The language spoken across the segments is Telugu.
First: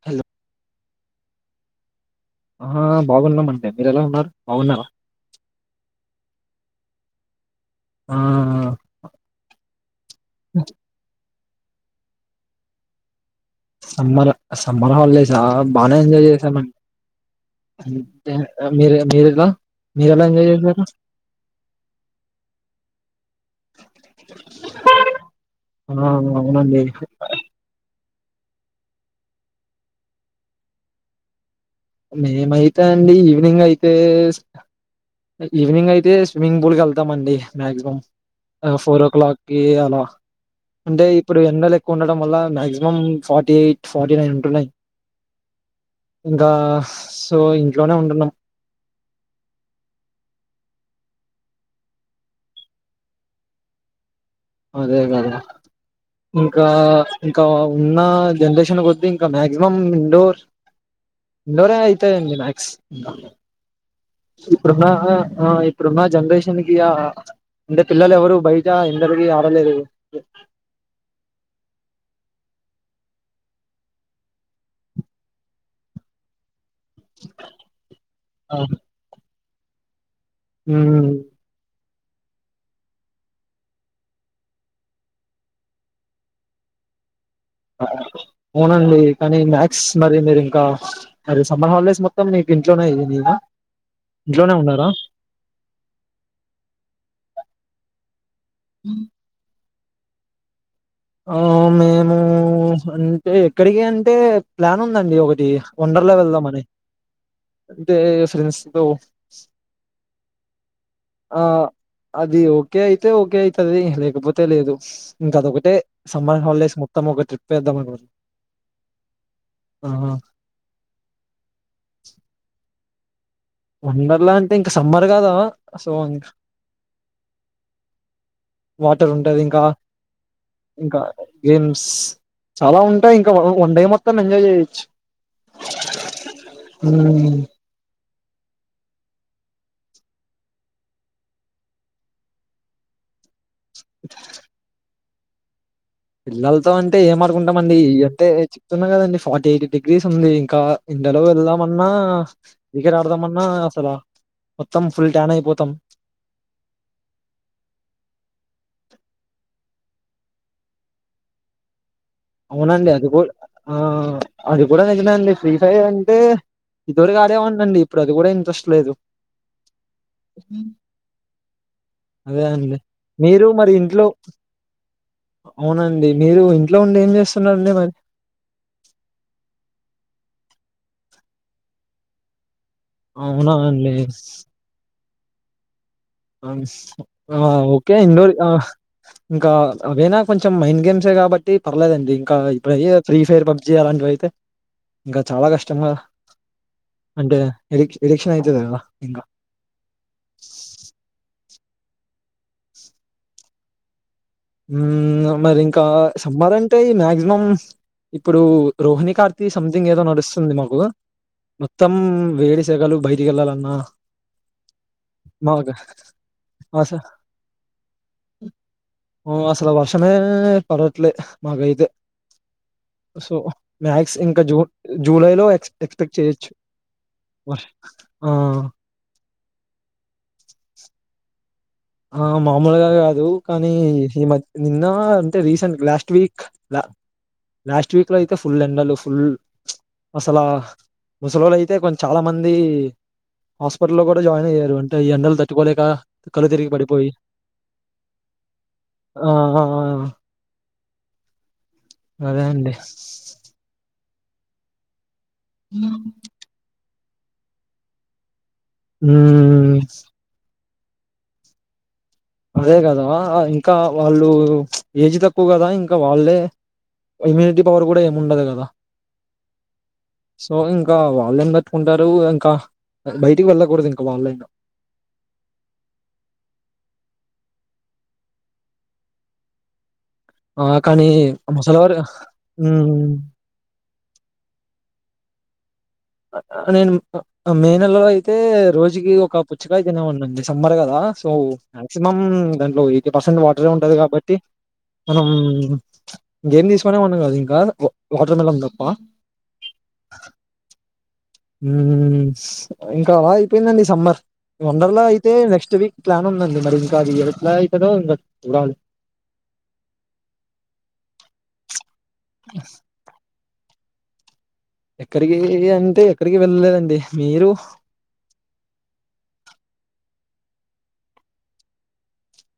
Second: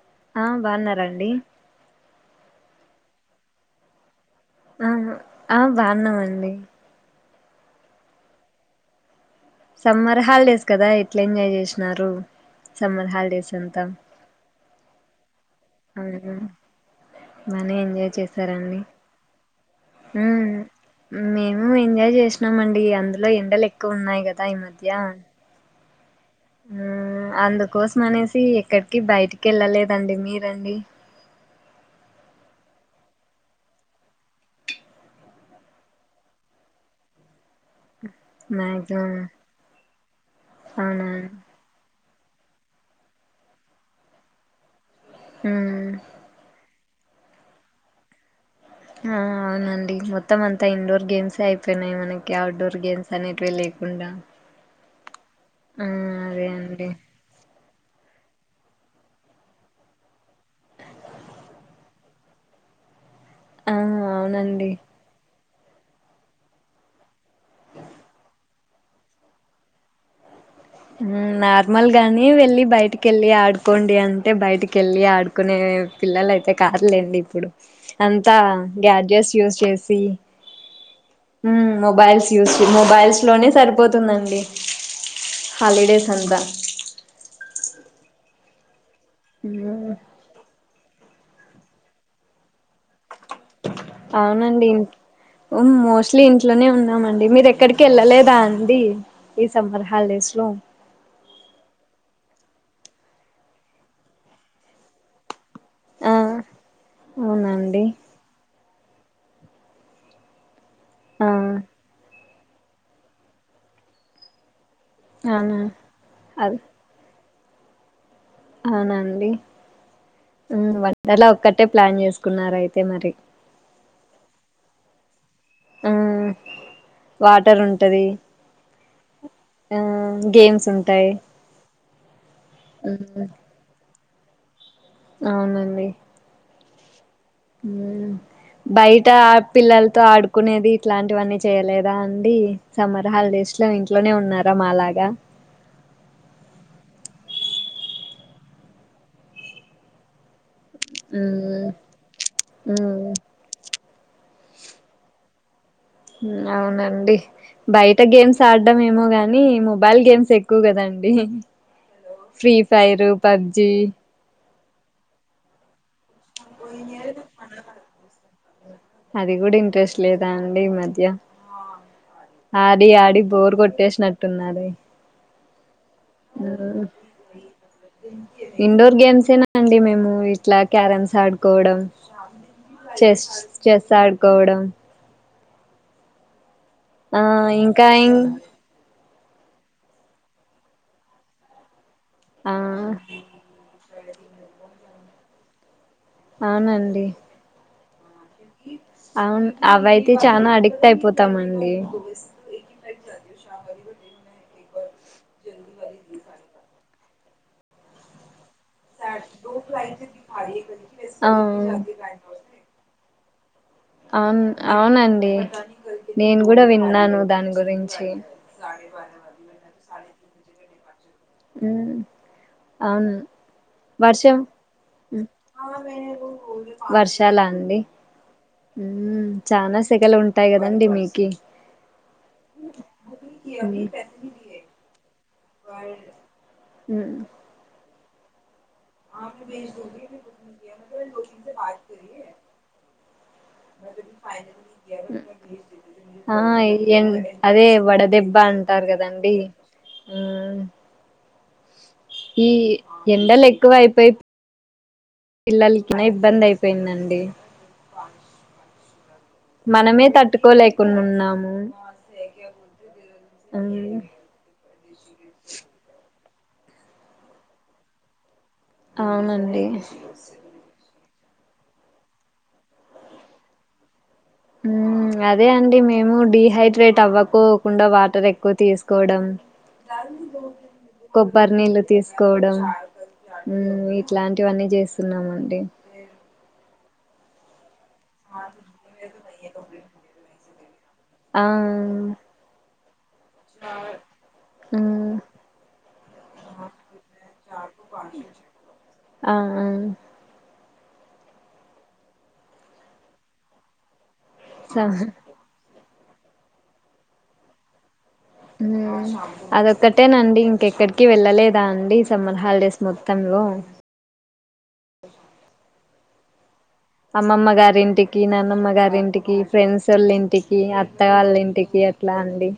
హలో ఆ బాగున్నారా అండి ఆ బాగున్నామండి మీరెలా ఉన్నారు బాగున్నారా ఆ ఆ బాగున్నామండి ఆ సమ్మర్ హాలిడేస్ కదా ఎట్లా ఎంజాయ్ చేసిన్నారు సమ్మర్ హాలిడేస్ అం సమ్మర్ సమ్మర్ హాలిడేసా బానే ఎంజాయ్ అవును చేశానండి బానే ఎంజాయ్ అంటే చేసారండి మీరెలా మీరెలా ఉమ్ ఎంజాయ్ చేసారు మేము ఎంజాయ్ చేసినాం అండి అందులో ఎండలు ఎక్కువ ఉన్నాయి కదా ఈ మధ్య ఆ అవును అందుకోసం అనేసి ఎక్కడికి బయటికి యెళ్ళలేదండి మీరండి మేమైతే అండి ఈవినింగ్ అయితే ఈవినింగ్ అయితే స్విమ్మింగ్ పూల్ కి వెళ్తామండి మక్సిమం ఫోర్ ఓ మాక్సిమం క్లాక్ కి అలా అంటే అవునా ఇప్పుడు ఎండలు ఉండడం వల్ల maximum forty eight forty nine ఉంటున్నాయ్ హ్మ్ ఇంకా సో ఇంట్లోనే ఉంటున్నాం ఆ అవునండి మొత్తం అంతా ఇండోర్ గేమ్సే అయిపోన్నయ్ మనకి అవుట్డోర్ గేమ్స్ అనేటివి లేకుండా అదే కదా ఆ అదే ఇంకా అండి ఇంకా ఉన్న జనరేషన్ కొద్ది ఇంకా మాక్సిమం ఇండోర్ ఇండోరే అయితయిండి మ్యాక్స్ ఇంకా ఆ అవునండి ఇప్పుడున్న ఆ ఇప్పుడున్న జనరేషన్ కి ఆ అంటే పిల్లలు ఎవరు బయట ఇక్కడ ఎండకు తిరిగి ఆకలి లేదు ఉమ్ నార్మల్ గాని వెళ్ళి బయటికి వెళ్ళి ఆడుకోండి అంటే బయటికి వెళ్ళి ఆడుకో కునే పిల్లలు అయితే కాదు లేండి ఇప్పుడు అంతా గ్యాడ్జెట్స్ యూస్ చేసి హమ్ ఉమ్ మొబైల్స్ యూస్ మొబైల్స్ లోనే సరిపోతుందండి హాలిడేస్ అంతా అవునండి కానీ మ్యాథ్స్ మ్మ్ మరి మీరు ఇంకా అరే సమ్మర్ హాలిడేస్ మొత్తం నీకు ఇంట్లోనే అయింది ఆ అవునండి మోస్ట్లీ ఇంట్లోనే ఉన్నామండి మీరు ఎక్కడికి వెళ్ళలేదా అండి ఈ సమ్మర్ హాలిడేస్ లో ఆ మేము అంటే ఎక్కడికి అంటే ప్లాన్ ఉందండి ఒకటి వండర్లా ఆ వెళ్దామని అవునండి అంటే ఫ్రెండ్స్ తో ఆ అది ఓకే అయితే ఓకే అయితుంది లేకపోతే లేదు ఇంకా అవునా అదొక్కటే సమ్మర్ అదే హాలిడేస్ మొత్తం ఒక ట్రిప్ వేద్దామ అనుకో అవునండి వండర్లా ఒక్కటే ప్లాన్ చేసుకున్నారు అయితే మరి వండర్ లా అంటే ఇంకా సమ్మర్ కదా సో ఆ ఇంకా వాటర్ ఉంటది వాటర్ ఉంటది ఇంకా ఆ గేమ్స్ ఇంకా ఉంటాయి గేమ్స్ చాలా ఉంటాయి ఇంకా వన్ డే మొత్తం ఎంజాయ్ చేయొచ్చు అవునండి హమ్ ఉమ్ బయట పిల్లలతో ఆడుకునేది ఇట్లాంటివన్నీ చేయలేదా అండి సమ్మర్ హాలిడేస్ ఇట్లా ఇంట్లోనే ఉన్నారా మా లాగా పిల్లలతో అంటే ఏం అడుకుంటామ అండి అంటే చెప్తున్నా కదండి ఫార్టీ ఎయిటీ డిగ్రీస్ ఉంది ఇంకా ఎండలో హ్మ్. వెళ్దామన్నా క్రికెట్ హ్మ్. ఆడదామన్నా అసలు మొత్తం ఫుల్ ట్యాన్ అయిపోతాం అవునండి బయట గేమ్స్ ఆడడం ఏమో గాని మొబైల్ గేమ్స్ ఎక్కువ కదండి ఫ్రీ అవునండి ఫైర్ అది కూడా పబ్జి ఆ అది కూడా నిజమేనండి ఫ్రీ ఫైర్ అంటే ఇదివరకు ఆడే వాడిని అండి ఇప్పుడు అది కూడా ఇంట్రెస్ట్ లేదు అది కూడా ఇంట్రెస్ట్ లేదా అండి ఈ మధ్య అదే అండి ఆడి ఆడి మీరు బోరు మరి ఇంట్లో కొట్టేసినట్టున్నాది అవునండి మీరు ఇంట్లో ఉండి ఏం చేస్తున్నారండి మరి ఇండోర్ గేమ్స్ ఏనా అండి మేము ఇట్లా క్యారమ్స్ ఆడుకోవడం చెస్ అవునా అండి చెస్ ఆడుకోవడం అను ఆ ఇంకా ఓకే ఇండోర్ ఆ ఇంకా అవైనా కొంచెం మైండ్ గేమ్స్ ఏ కాబట్టి పర్లేదండి ఇంకా ఆ ఇప్పుడు అయ్యే ఫ్రీ ఫైర్ పబ్జి అలాంటివి అయితే ఇంకా చాలా కష్టం అవునండి అంటే ఎలక్ష ఎలక్షన్ అయితది కదరా ఇంకా అవ్వయితే చానా అడిక్ట్ అయిపోతామండి. ఉ మరి ఇంకా సమ్మర్ అంటే మ్యాక్సిమం ఇప్పుడు రోహిణి కార్తి సంథింగ్ ఏదో నడుస్తుంది మాకు ఆ మొత్తం వేడి సెగలు బయటికి ఎళ్ళాలన్నా అవును అవునండి నేను కూడా అస విన్నాను దాని గురించి. ఆ అస్సలు వర్షాలే పడట్లే. ఉ మాకైతే సో మ్యాక్స్ వర్షం ఇంకా జూన్ జూలై లో ఎక్స్ ఎక్స్పెక్ట్ చేయ్యొచ్చు. వర్షాల అండి చానా సెగలు ఉంటాయి కదండి మీకి. ఆ మామూలుగా కాదు కానీ ఈ మధ్ నిన్నా అంటే రీసెంట్ లాస్ట్ వీక్ లా ఉమ్, లాస్ట్ వీక్లో అయితే ఫుల్ ఎండలు. ఫుల్ అసలా ముసలోల్లు అయితే కొం చాలా మంది హాస్పిటల్లో కూడా జాయిన్ అయ్యారు అంటే ఈ ఎండలు తట్టుకోలేక కళ్ళు తిరిగి ఏం పడిపోయి అదే వడదెబ్బ అంటారు ఆ కదండి. ఆ ఆ, అదే ఈ అండి ఎండల ఎక్కువ అయిపోయి పిల్లలకిన్నా ఇబ్బంది అయిపోయిందండి. హ్ మనమే తట్టుకోలేకుండా ఉన్నాము. అదే కదా ఇంకా వాళ్ళు ఏజ్ తక్కువ కదా ఇంకా వాళ్ళే ఇమ్యూనిటీ పవర్ కూడా ఏము ఉండదు కదా. అవునండి. సో ఇంకా వాళ్ళేం తట్టుకుంటారు ఇంకా బయటికి వెళ్ళకూడదు ఇంకా వాళ్ళైనా. ఉ అదే అండి మేము డిహైడ్రేట్ అవ్వుకోకుండా వాటర్ ఎక్కువ తీసుకోవడం, ఆ కానీ కొబ్బరి నీళ్ళు ముసలివారు తీసుకోవడం ఉమ్ ఇట్లాంటివన్నీ చేస్తున్నామండి. నేను మే నెలలో అయితే రోజుకి ఒక పుచ్చకాయ తినేవాన్ని అండి సమ్మర్ కదా. సో ఆ మ్యాక్సిమం దాంట్లో ఎయిటీ పర్సెంట్ వాటరే ఉంటది కాబట్టి ఉమ్, మనం ఇంగేం తీసుకునేవాన్ని కాదు ఇంకా వా వాటర్ మెలన్ తప్ప. ఆ ఇంకా అయిపోయిందండి సమ్మర్ స- వండర్లా అయి అయితే నెక్స్ట్ వీక్ ప్లాన్ ఉందడి మరి ఇంకా అది ఎట్లా అయితదో ఇంగ అదొక్కటేనండి ఇంకెక్కడికి వెళ్ళలేదా అండి సమ్మర్ హాలిడేస్ మొ త్తంలో ఎక్కడికి అంటే ఎక్కడికి వెళ్ళలేదండి. మీరు అమ్మమ్మగారి ఇంటి కి నాన్నమ్మ గారింటికి, ఫ్రెండ్స్ ఓళ్ళ ఇంటికి, అత్త వాళ్ళ ఇంటికి అట్లా అండి.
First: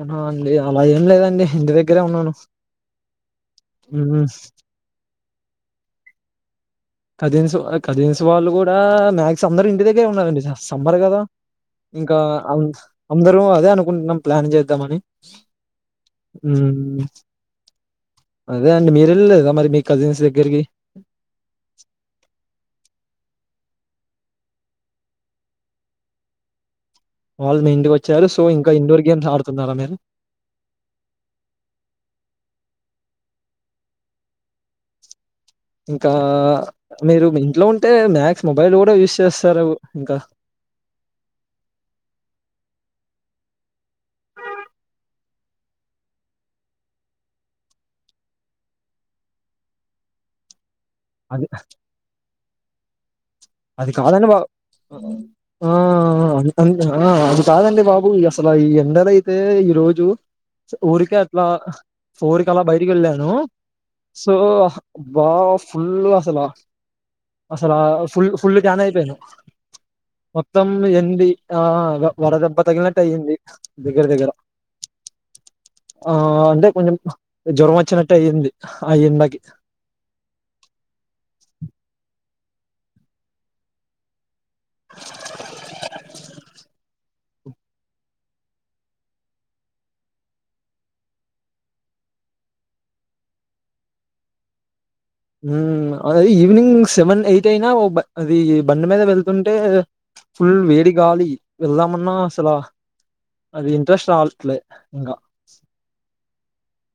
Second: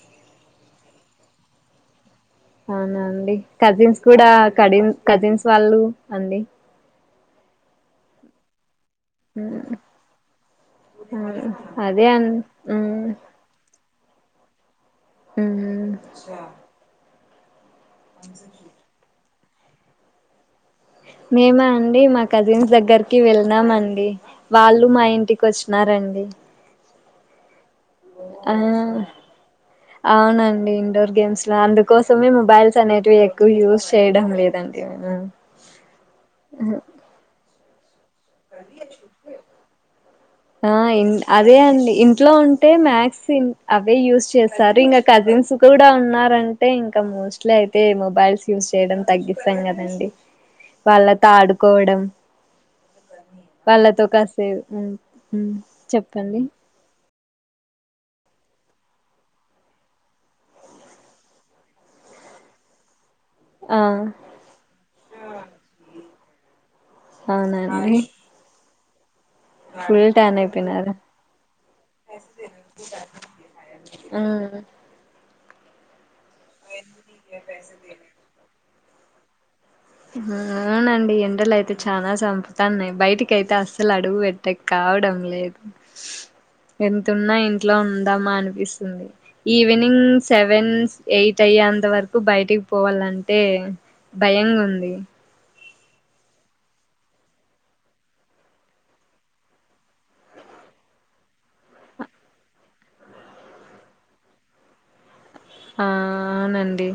అ లేదు అలా ఏం లేదండి ఇంటి దగ్గరే ఉన్నాను. అవునా అండి కజిన్స్ హ్మ్. కూడా కడిన్ కజిన్స్ వాళ్ళు అండి కజీన్స్ కజీన్స్ వాళ్ళు కూడా మ్యాక్స్ అందరూ ఇంటి దగ్గరే ఉన్నారండి సమ్మర్ ఆ! కదా అదే ఇంకా అన్ అంత్ మ్మ్ అందరూ అదే అను కుంట్నం ప్లాన్ చేద్దామని. మ్మ్ అదే అండి మీరు వెళ్ళలేదా మరి మీ కజిన్స్ దగ్గరికి. మేమా అండి మా కజిన్స్ దగ్గర కి వెల్లినా మండి వాళ్ళు మా ఇంటికి వచ్చినారండి వాళ్ళు మీ ఇంటికొచ్చారు సో ఆ ఇంకా ఇండోర్ గేమ్స్ ఆడుతున్నారా మీరు అవునండి ఇండోర్ గేమ్ స్లా అందుకోసమే మొబైల్స్ అనేవి ఎక్కువ యూజ్ చేయడం లేదండి మేము ఇంకా మీరు మీ ఇంట్లో ఉంటే మ్యాక్స్ మొబైల్ గూడ యూస్ చేస్తారు ఇంకా ఆ ఇన్ అదే అండి ఇంట్లో ఉంటే మ్యాక్స్ అవే యూజ్ చేస్తారు ఇంకా కజిన్స్ కూడ ఉన్నారంటే ఇంక మోస్ట్లీ అయితే మొబైల్స్ యూస్ చేయడం తగ్గిస్తాం కదం డి వాళ్ళతో అది ఆడుకోవడం అది వాళ్ళతో కాదండి బా కాసేపు హ్మ్ హ్మ్ అ ఆ చెప్పండి అంతుంద్ ఆ కాదండి బాబు ఇగ అసల ఈ ఎండలయితే ఈరోజు ఉడికెత్తున్నా ఫోర్ కి అలా బయటికి వెళ్ళాను ఆ సో బా ఫుళ్ళు అసల అసలా అవునండి ఫుల్ ఫుళ్ళు ట్యాన్ అయిపోయను ఫుల్ టా మొత్తం ఎంది ఆ వ వడ దెబ్బ తగిలినట్టు అయ్యింది దగ్గర దగ్గర ఉమ్ ఆ అంటే కొంచెం జ్వరం వచ్చినట్టు అయింది ఆ ఎండకి హా అవునండి ఎండలు అయితే చానా సంపుతాన్నయి బయటికియితే అస్సలు అడుగు బెట్ తె కావడం లేదు ఎంతున్నా ఇంట్లో ఉందామా అనిపిస్తుంది ఈవినింగ్ సెవెన్, ఎయిట్ అయ్యేంత వరకు బయటికి పోవాలంటే భయంగుంది హ్మ్ అదే ఈవినింగ్ సెవెన్ ఎయిట్ అయినా ఓ బ అదీ బండి మీద వెళ్తుంటే ఫుల్ వేడి గాలి వెళ్దామన్నాసలా అది ఇంట్రెస్ట్ రావట్లే ఇంగా ఆ అవునండి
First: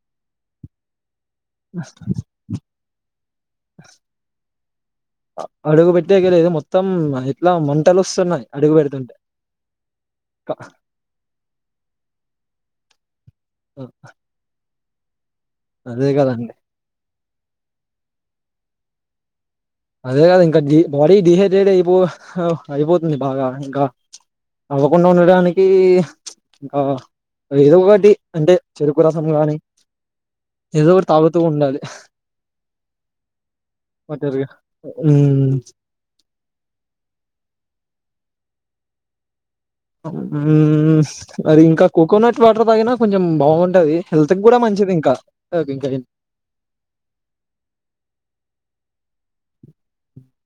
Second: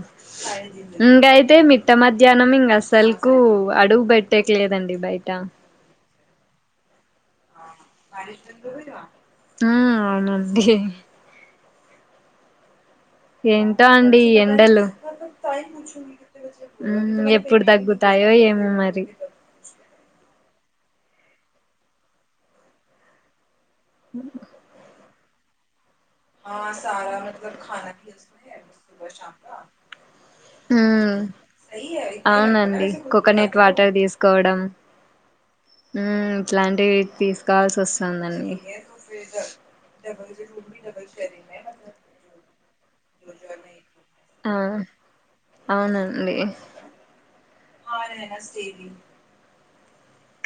ఇంగయిప్ తే మిట్ట మధ్యాహ్నం ఇంగసల్కు అడుగు బెట్టేక్ లేదండి బయట అడుగు బెట్టేకే లేదు మొత్తం ఎట్లా మన్ టలొస్తున్నాయి అడుగు పెడుతుంటే ఆ అవునండి ఏంటో అండి ఈ ఎండలు అదే కదండి ఉమ్ ఎప్పుడు తగ్గుతాయో ఏమో మరి అదే గద ఇంకా జి బాడీ డిహైడ్రేట్ అయిపో అయిపోతుంది బాగా ఇంకా ఉమ్ అవ్వకుండా ఉండడానికి ా ఇంకా సారా మల ఏదో కాా ఒకటి అంటే చెరుకు ప సబ రసం శమ గాని ఏదో ఒకటి ఉమ్ తాగుతూ ఉండాలి అవునండి కోకోనట్ వాటర్ వాటర్గా తీసుకోవడం మ్మ్ ఉమ్ ఇట్లాంటివి తీసుకోవాల్సి వస్తుందండి ఫ్రీజర్ ఉమ్ అది ఇంకా కోకోనట్ వాటర్ తాగిన కొంచెం బాగుంటది హెల్త్ గ్గుడ మంచిదింకా డి ఓ ఆర్ స్ [unintelligible]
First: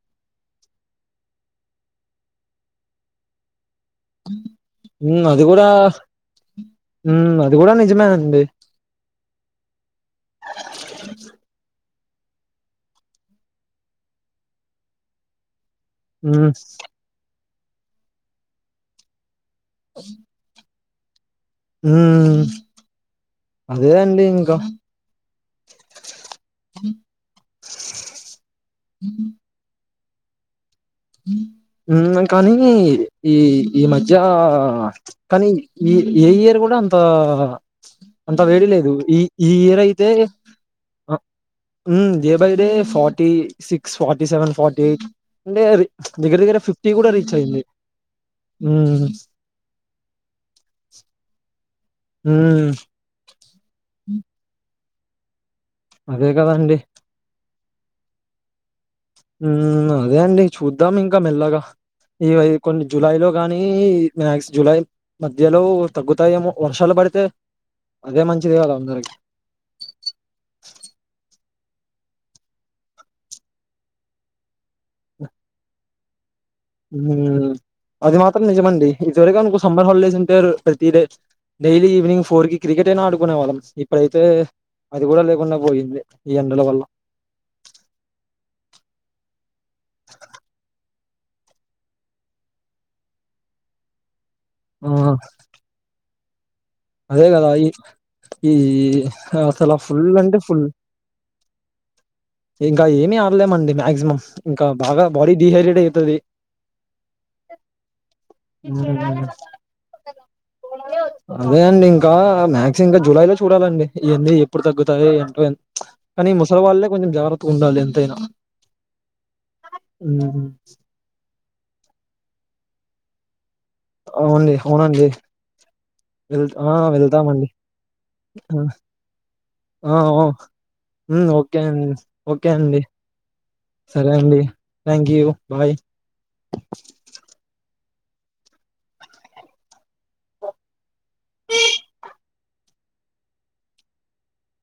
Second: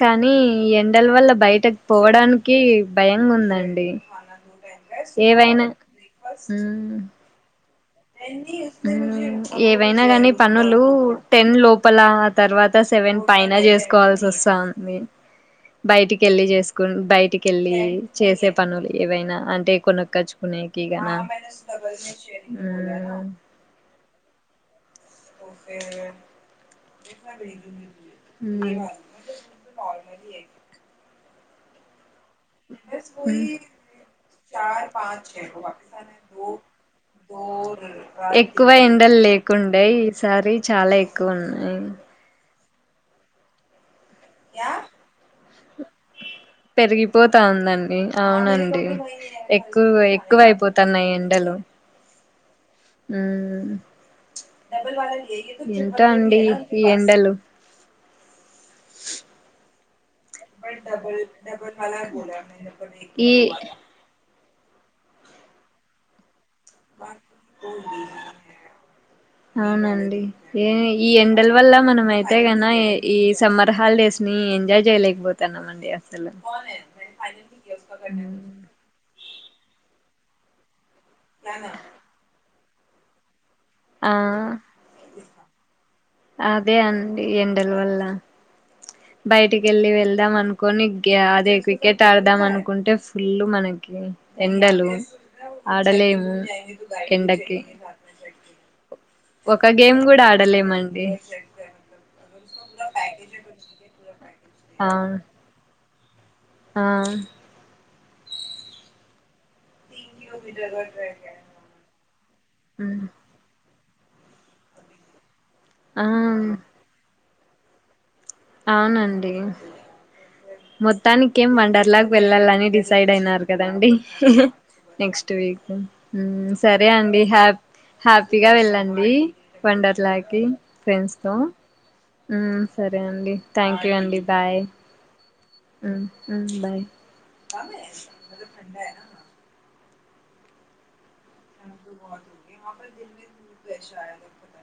కనీ ఈ ఎండల వల్ల బయటకు పోవడానికి భయంగుందండి మ్మ్ అది ఏవైనా ఇది కూడా నిజమే అండి ఎన్ని ఏవైనా కాని పనులు టెన్ లోపల ఆ తర్వాత సెవెన్ పైన చేస్త కోవలసి వస్తాంది బయటికి వెళ్ళి మ్మ్ చేసుకుని బయటికిళ్ళి చేసే పనులు ఏవైనా అంటే కొనుక్కచుకునే కే కిన ఉ అదేదండి ఇంకా ఉమ్ ఇ కానీ ఈ ఈ మధ్య కానీ ఈ ఏ ఇయర్ కూడా అంత అంత ఎక్కువ వేడిలేదు ఎండలు ఈ ఈ ఇయర్ లేకుండే అయితే ఈసారి చాలా ఎక్కువ ఉన్నాయి day by day forty six forty seven forty eight అంటే దగ్గర దగ్గర కూడా రీచ్ పెరిగిపోతా అయింది. ఉందండి అవునండి హ్మ్. ఎక్కువ ఎక్కువయిపోతున్నాయి ఎండలు మ్మ్ ఉమ్ ఎంత అదే అండి కదండీ. ఈ ఎండలు ఉ అదే అండి చూద్దాం ఇంకా మెల్లగా ఇ కొన్ని జులై లో గానీ మ్యాక్స్ జూలై మధ్యలో తగ్గుతాయేమో వర్షాలు పడితే అదే మంచిది కదా అందరికిీ అవునండి ఏ ఈ ఎండల వల్ల మనం అయితేగాన ఈ సమ్మర్ హాలిడేస్ ని ఎంజాయ్ చేయలేకపోతాం అండి అసలు ఇది త్వరగా అనుకో సమ్మర్ హాలిడేస్ అంటే ప్రతి day daily evening four cricket అయినా ఆడుకునే వాళ్ళం ఆ ఇప్పుడైతే అది కూడా లేకుండా పోయింది ఈ ఎండల అదే వల్ల. అండి ఎండల వల్ల బయటికి వెళ్ళి వెళ్దాం అనుకని గ అదే క్రికెట్ ఆడదాం అనుకుంటే ఫుల్ మనకి ఎండలు ఆ! ఆడలేము అదే కదా ఎండకి ఈ ఈ అసలా ఫుల్ అంటే ఫుల్ అండి ఇంకా ఏమి ఆడలేమండి మాక్సిమం ఇంకా ఆ బాగా బాడీ డిహైడ్రేట్ అవుతది ఆ ఉం అదే అండి ఇంకా మాక్స్ ఇంకా జులై లో చూడాలండి ఈ ఎండ ఎప్పుడు తగ్గుతాయి ఎంటో ఆ కానీ ముసలి వాళ్ళలే కొంచెం జాగ్రత్తగా ఉండాలి ఎంతైనా అవునండి ఉమ్, మొత్తానికి ఏం వండర్లాగ వెళ్ళాలని డిసైడ్ అయినారు కదండి అవునండి అవునండి నెక్స్ట్ వీక్ వెల్ ఆ సరే అండి వెళ్తామండి హ్యాపీ హ్యాపీగా ఆ వెళ్ళండి ఆ, ఓ, వండర్లాకి ఫ్రెండ్స్ ఉమ్, తో ఓకే అండి ఓకే అండి సరే అం అండి థ్యాంక్ యూ అండి bye thank you bye um um bye a [inaudible]